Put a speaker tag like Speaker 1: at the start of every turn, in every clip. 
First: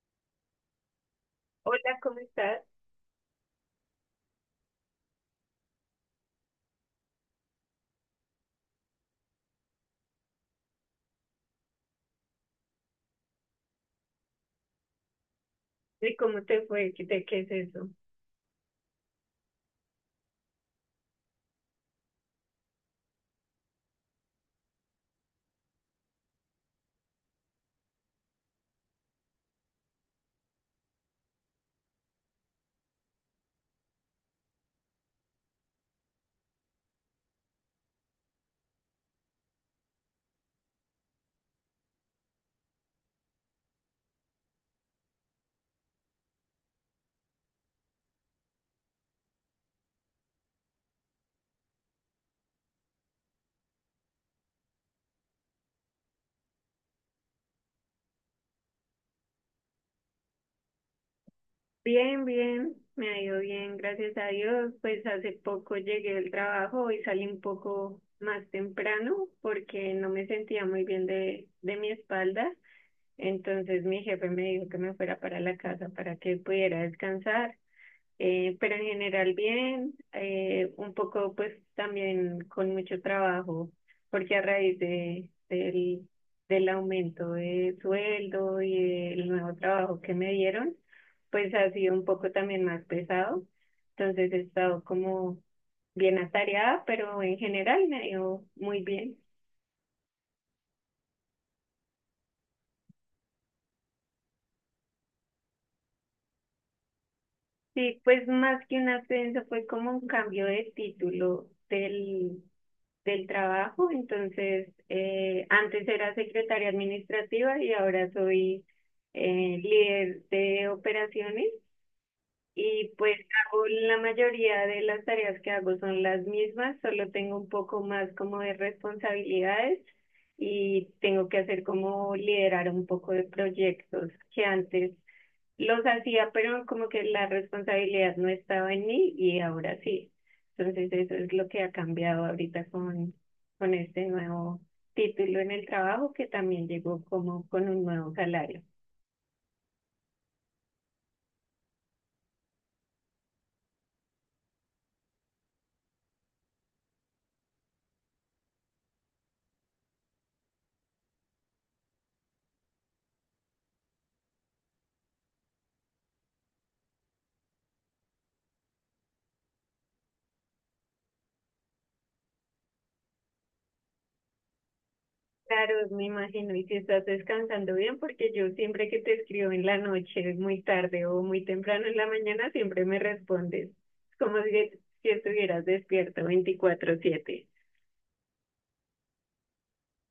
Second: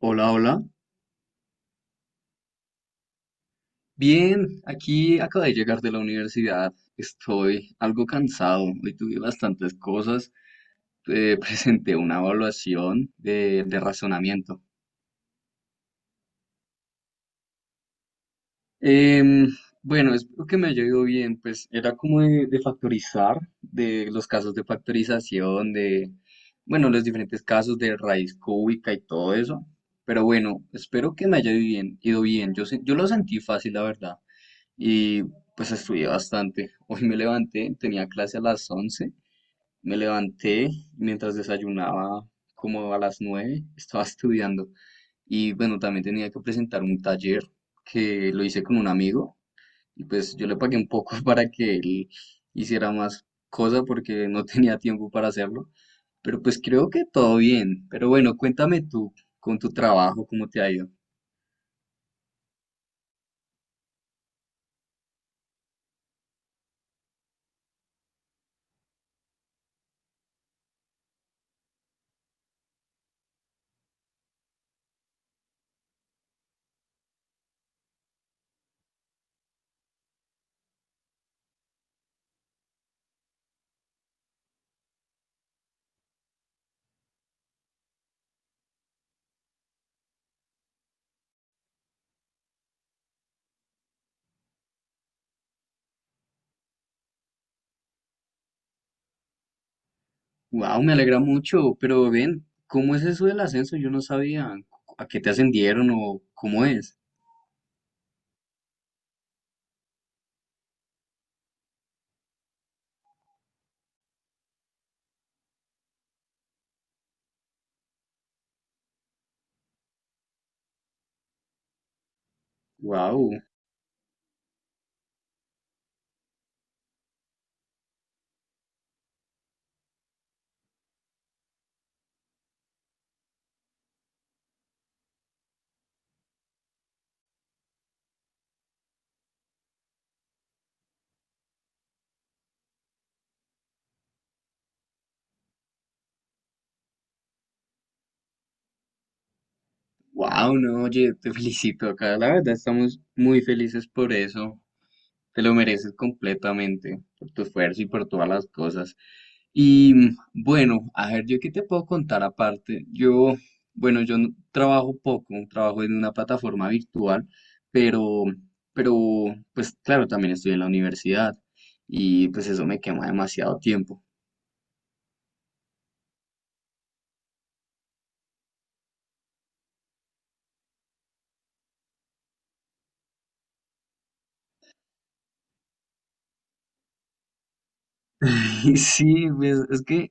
Speaker 1: Hola, hola.
Speaker 2: Hola, ¿cómo estás?
Speaker 1: Bien, aquí acabo de llegar de la universidad. Estoy algo cansado. Hoy tuve bastantes cosas. Presenté una evaluación de razonamiento.
Speaker 2: ¿Y cómo te fue? ¿De qué es eso?
Speaker 1: Em, bueno, espero que me haya ido bien. Pues era como de factorizar, de los casos de factorización, de, bueno, los diferentes casos de raíz cúbica y todo eso. Pero bueno, espero que me haya ido bien, ido bien. Yo, yo lo sentí fácil, la verdad. Y pues estudié bastante. Hoy me levanté, tenía clase a las once. Me levanté y mientras desayunaba, como a las nueve, estaba estudiando. Y bueno, también tenía que presentar un taller que lo hice con un amigo, y pues yo le pagué un poco para que él hiciera más cosa porque no tenía tiempo para hacerlo, pero pues creo que todo bien. Pero bueno, cuéntame tú con tu trabajo, ¿cómo te ha ido?
Speaker 2: Bien, bien, me ha ido bien, gracias a Dios. Pues hace poco llegué del trabajo y salí un poco más temprano porque no me sentía muy bien de mi espalda. Entonces mi jefe me dijo que me fuera para la casa para que pudiera descansar. Pero en general bien, un poco pues también con mucho trabajo, porque a raíz del aumento de sueldo y el nuevo trabajo que me dieron, pues ha sido un poco también más pesado. Entonces he estado como bien atareada, pero en general me ha ido muy bien.
Speaker 1: Wow, me alegra mucho, pero ven, ¿cómo es eso del ascenso? Yo no sabía a qué te ascendieron o cómo es.
Speaker 2: Sí, pues más que un ascenso fue como un cambio de del trabajo, entonces antes era secretaria administrativa y ahora soy líder de operaciones y pues
Speaker 1: Wow,
Speaker 2: hago la mayoría de las tareas que hago son las mismas, solo tengo un poco más como de responsabilidades y tengo que hacer como liderar un poco de proyectos que antes los hacía, pero como que la responsabilidad no estaba en mí y ahora sí. Entonces eso es lo que ha cambiado ahorita con este nuevo título en el trabajo que también llegó como con un nuevo salario.
Speaker 1: wow, no, oye, te felicito acá, la verdad estamos muy felices por eso. Te lo mereces completamente por tu esfuerzo y por todas las cosas. Y mm, bueno, a ver, yo qué te puedo contar aparte. Yo, bueno, yo no- trabajo poco, trabajo en una plataforma virtual, pero, pero, pues claro, también estoy en la universidad y pues eso me quema demasiado tiempo.
Speaker 2: Claro, me imagino, y si estás descansando bien, porque yo siempre que te escribo en la noche, muy tarde o muy temprano en la mañana, siempre me respondes. Es como si estuvieras despierto 24/7.
Speaker 1: Sí, pues es que,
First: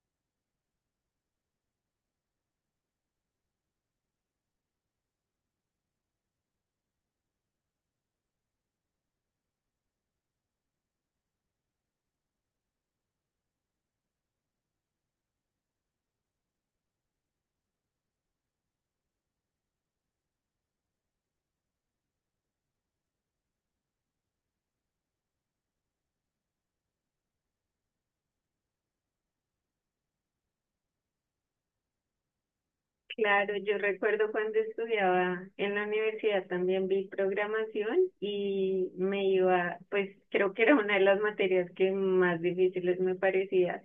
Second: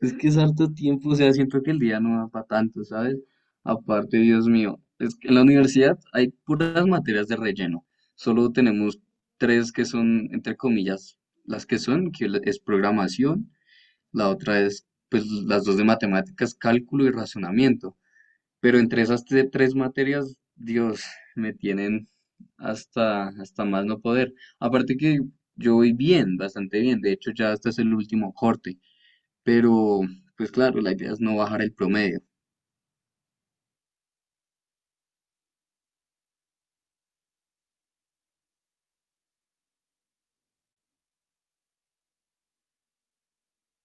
Speaker 1: es que es harto tiempo, o sea, siento que el día no da para tanto, ¿sabes? Aparte, Dios mío, es que en la universidad hay puras materias de relleno, solo tenemos tres que son, entre comillas, las que son, es programación, la otra es, pues, las dos de matemáticas, cálculo y razonamiento. Pero entre esas tres materias, Dios, me tienen hasta, hasta más no poder. Aparte que yo voy bien, bastante bien. De hecho, ya este es el último corte. Pero, pues claro, la idea es no bajar el promedio.
Speaker 2: Claro, yo recuerdo cuando estudiaba en la universidad también vi programación y me iba, pues creo que era una de las materias que más difíciles me parecía.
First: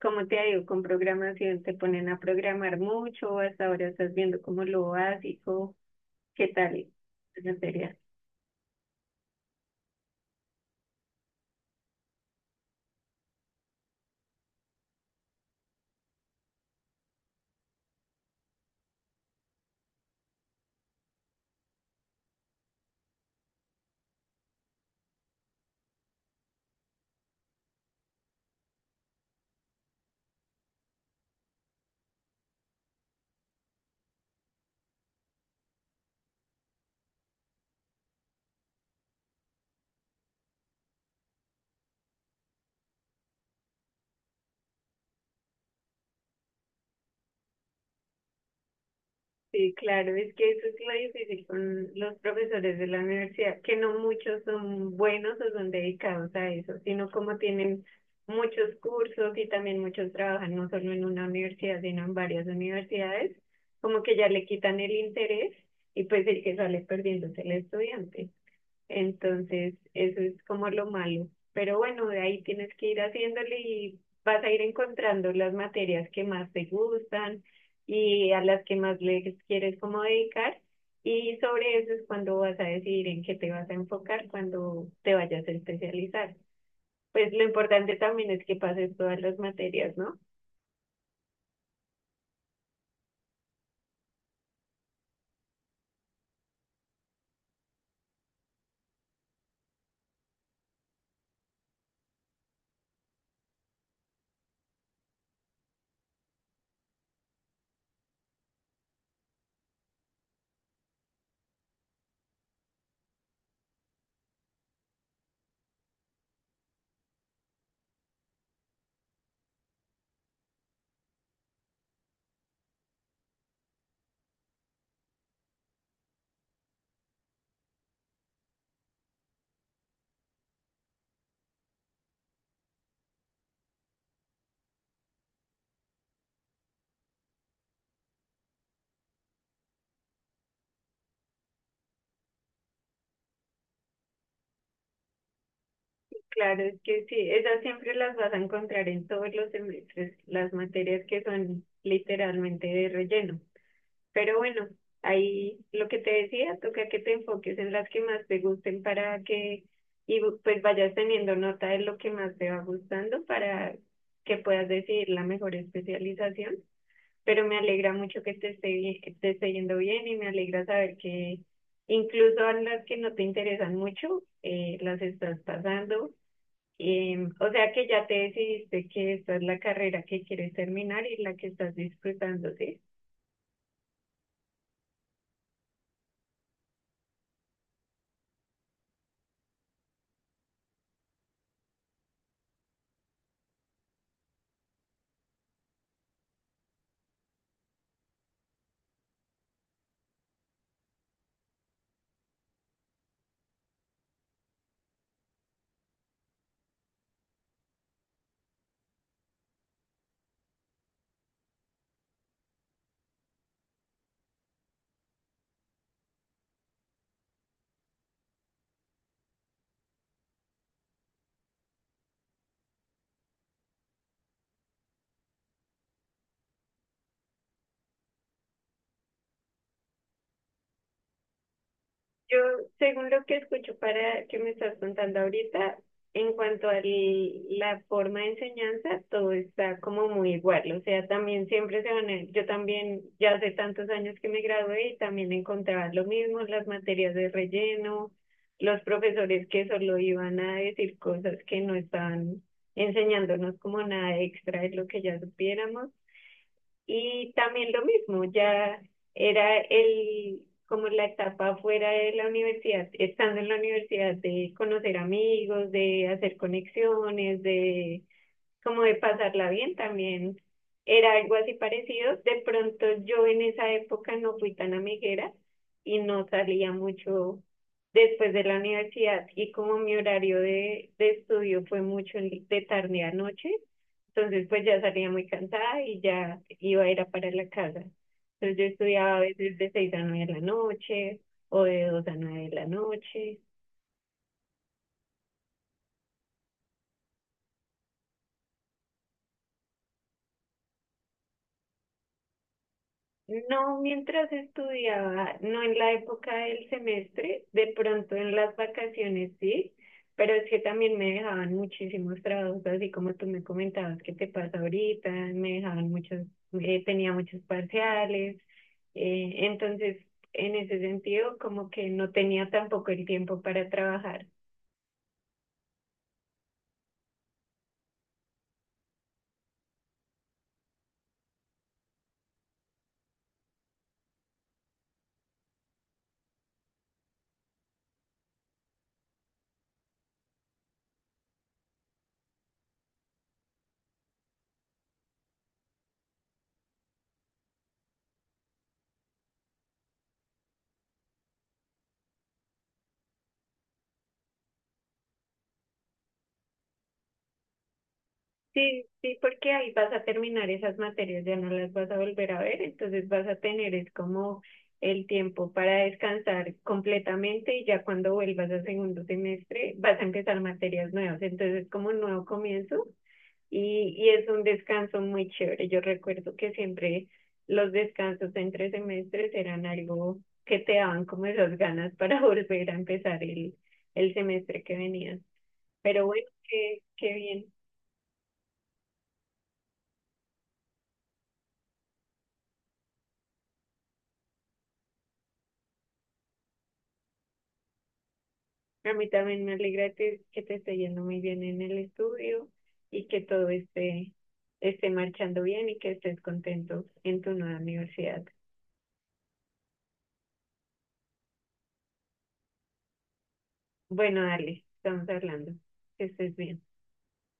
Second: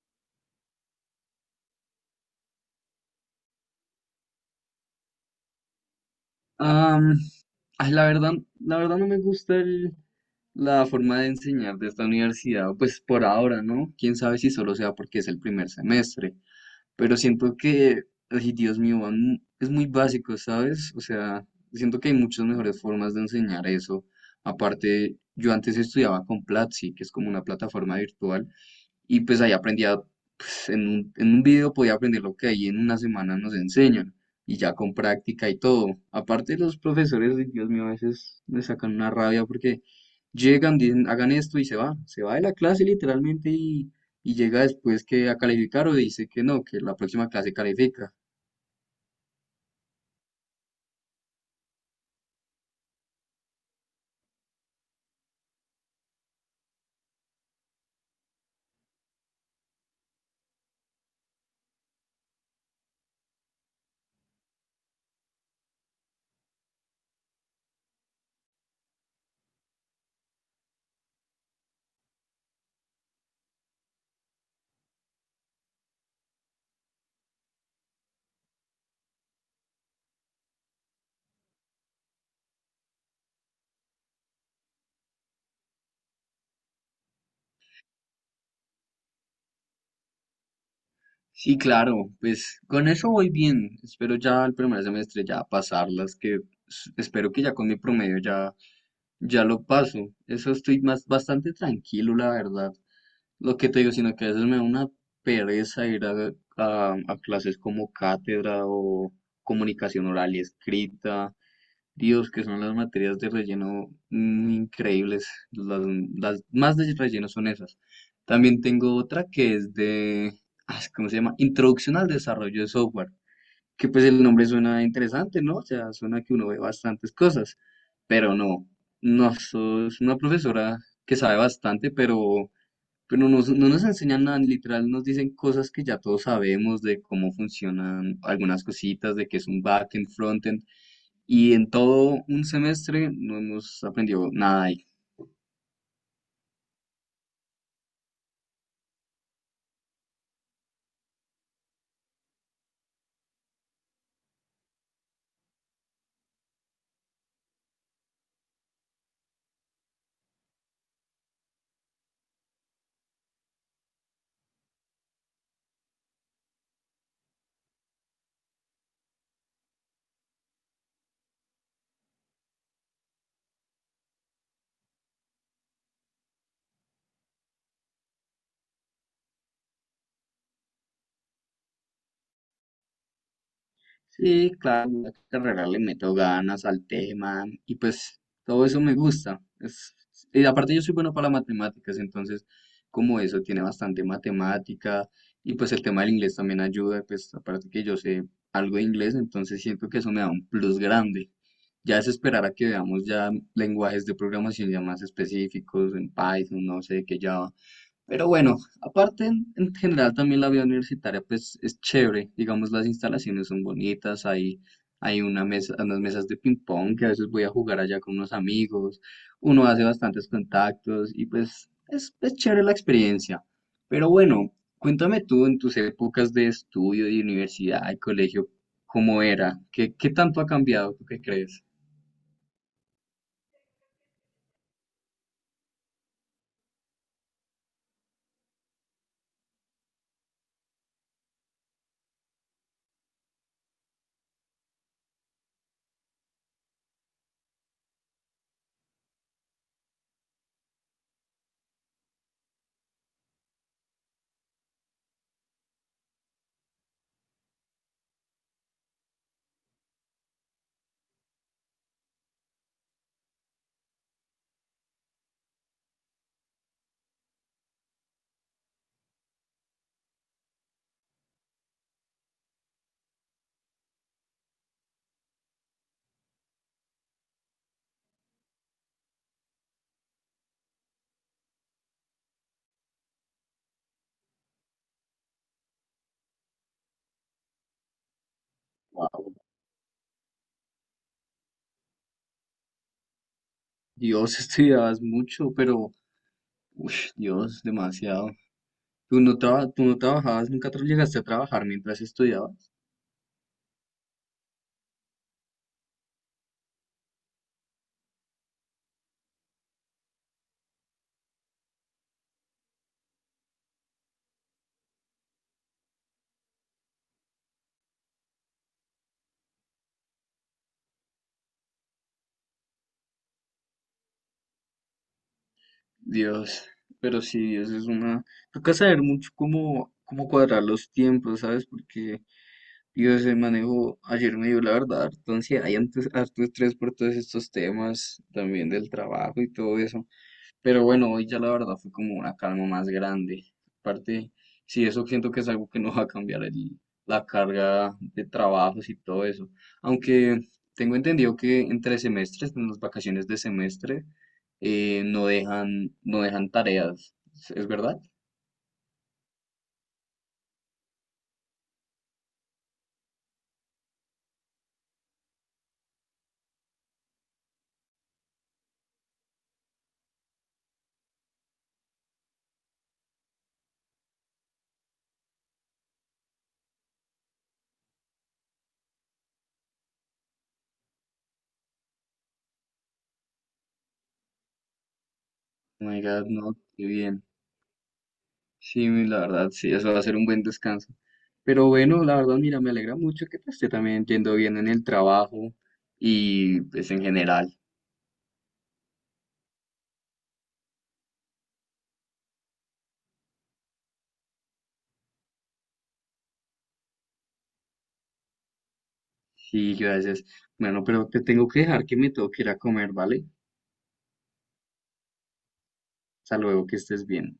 Speaker 2: Como te digo, con programación te ponen a programar mucho, hasta ahora estás viendo como lo básico, ¿qué tal
Speaker 1: Am,
Speaker 2: esa
Speaker 1: ay,
Speaker 2: materia?
Speaker 1: la verdad no me gusta la forma de enseñar de esta universidad, pues por ahora, ¿no? Quién sabe si solo sea porque es el primer semestre. Pero siento que, ay, Dios mío, es muy básico, ¿sabes? O sea, siento que hay muchas mejores formas de enseñar eso. Aparte, yo antes estudiaba con Platzi, que es como una plataforma virtual, y pues ahí aprendía, pues, en en un video podía aprender lo que ahí en una semana nos enseñan, y ya con práctica y todo. Aparte los profesores, ay, Dios mío, a veces me sacan una rabia porque llegan, dicen, hagan esto, y se va de la clase literalmente, y llega después que a calificar o dice que no, que la próxima clase califica.
Speaker 2: Sí, claro, es que eso es lo difícil con los profesores de la universidad, que no muchos son buenos o son dedicados a eso, sino como tienen muchos cursos y también muchos trabajan no solo en una universidad, sino en varias universidades, como que ya le quitan el interés y pues el que sale perdiendo es el estudiante. Entonces, eso es como lo malo. Pero bueno, de ahí tienes que ir haciéndole y vas a ir encontrando las materias que más te gustan y a las que más le quieres como dedicar. Y sobre eso es cuando vas a decidir en qué te vas a enfocar cuando te vayas a especializar. Pues lo importante también es que pases todas las materias, ¿no?
Speaker 1: Sí, claro, pues con eso voy bien. Espero ya el primer semestre ya pasarlas, que espero que ya con mi promedio ya ya lo paso. Eso estoy más bastante tranquilo, la verdad. Lo que te digo, sino que a veces me da una pereza ir a, a clases como cátedra o comunicación oral y escrita. Dios, que son las materias de relleno, increíbles. Las más de relleno son esas. También tengo otra que es de, ah, ¿cómo se llama? Introducción al desarrollo de software, que pues el nombre suena interesante, ¿no? O sea, suena que uno ve bastantes cosas, pero no, no, es una profesora que sabe bastante, pero no, no nos enseñan nada, literal nos dicen cosas que ya todos sabemos de cómo funcionan algunas cositas, de qué es un backend, frontend, y en todo un semestre no hemos aprendido nada.
Speaker 2: Claro, es que sí, esas siempre las vas a encontrar en todos los semestres, las materias que son literalmente de relleno. Pero bueno, ahí lo que te decía, toca que te enfoques en las que más te gusten para que, y pues vayas teniendo nota de lo que más te va gustando para que puedas decidir la mejor especialización. Pero me alegra mucho que te esté, que te esté yendo bien y me alegra saber que incluso a las que no te interesan mucho, las estás pasando. O sea que ya te decidiste que esta es la carrera que quieres terminar y la que estás disfrutando, ¿sí?
Speaker 1: Sí, claro, la carrera le meto ganas al tema y pues todo eso me gusta. Es, y aparte yo soy bueno para las matemáticas, entonces como eso tiene bastante matemática, y pues el tema del inglés también ayuda, pues aparte que yo sé algo de inglés, entonces siento que eso me da un plus grande. Ya es esperar a que veamos ya lenguajes de programación ya más específicos en Python, no sé, que ya, pero bueno, aparte en general también la vida universitaria pues es chévere, digamos las instalaciones son bonitas, hay una mesa, unas mesas de ping pong que a veces voy a jugar allá con unos amigos, uno hace bastantes contactos y pues es chévere la experiencia. Pero bueno, cuéntame tú en tus épocas de estudio, de universidad y colegio, ¿cómo era? ¿Qué, qué tanto ha cambiado? ¿Tú qué crees?
Speaker 2: Yo, según lo que escucho para que me estás contando ahorita, en cuanto a la forma de enseñanza, todo está como muy igual. O sea, también siempre se van a... Yo también, ya hace tantos años que me gradué y también encontraba lo mismo, las materias de relleno, los profesores que solo iban a decir cosas que no estaban enseñándonos como nada extra de lo que ya supiéramos. Y también lo mismo, ya era el, como la etapa fuera de la universidad, estando en la universidad, de conocer amigos, de hacer conexiones, de como de pasarla bien también era algo así parecido. De pronto yo en esa época no fui tan amiguera y no salía mucho después de la universidad y como mi horario de estudio fue mucho de tarde a noche, entonces pues ya salía muy cansada y ya iba a ir a parar la casa. Entonces yo estudiaba a
Speaker 1: Wow,
Speaker 2: veces de 6 a 9 de la noche o de 2 a 9 de la noche.
Speaker 1: Dios, estudiabas mucho, pero, uff, Dios, demasiado. ¿Tú no, tú no trabajabas, nunca llegaste a trabajar mientras estudiabas?
Speaker 2: No, mientras estudiaba, no en la época del semestre, de pronto en las vacaciones sí, pero es que también me dejaban muchísimos trabajos, así como tú me comentabas que te pasa ahorita, me dejaban muchos, tenía muchos parciales, entonces en ese sentido como que no tenía tampoco el tiempo para trabajar.
Speaker 1: Dios, pero sí, eso es una... Toca saber mucho cómo, cómo cuadrar los tiempos, ¿sabes? Porque, Dios, el manejo ayer me dio la verdad, entonces hay antes harto estrés por todos estos temas, también del trabajo y todo eso. Pero bueno, hoy ya la verdad fue como una calma más grande. Aparte, sí, eso siento que es algo que no va a cambiar la carga de trabajos y todo eso. Aunque tengo entendido que entre semestres, en las vacaciones de semestre, no dejan, no dejan tareas. Es verdad?
Speaker 2: Sí, sí, porque ahí vas a terminar esas materias, ya no las vas a volver a ver, entonces vas a tener es como el tiempo para descansar completamente y ya cuando vuelvas al segundo semestre vas a empezar materias nuevas, entonces es como un nuevo comienzo y es un descanso muy chévere. Yo recuerdo que siempre los descansos entre semestres eran algo que te daban como esas ganas para volver a empezar el semestre que venía.
Speaker 1: Oh my
Speaker 2: Pero
Speaker 1: God,
Speaker 2: bueno,
Speaker 1: no, qué
Speaker 2: qué
Speaker 1: bien.
Speaker 2: bien.
Speaker 1: Sí, la verdad, sí, eso va a ser un buen descanso. Pero bueno, la verdad, mira, me alegra mucho que te esté también yendo bien en el trabajo y pues en general.
Speaker 2: A mí también me alegra que te esté yendo muy bien en el estudio y que todo esté marchando bien y que estés contento en tu nueva universidad.
Speaker 1: Sí, gracias. Bueno, pero te tengo que dejar que me tengo que ir a comer, ¿vale?
Speaker 2: Bueno, dale, estamos hablando. Que estés
Speaker 1: Hasta
Speaker 2: bien.
Speaker 1: luego, que estés bien.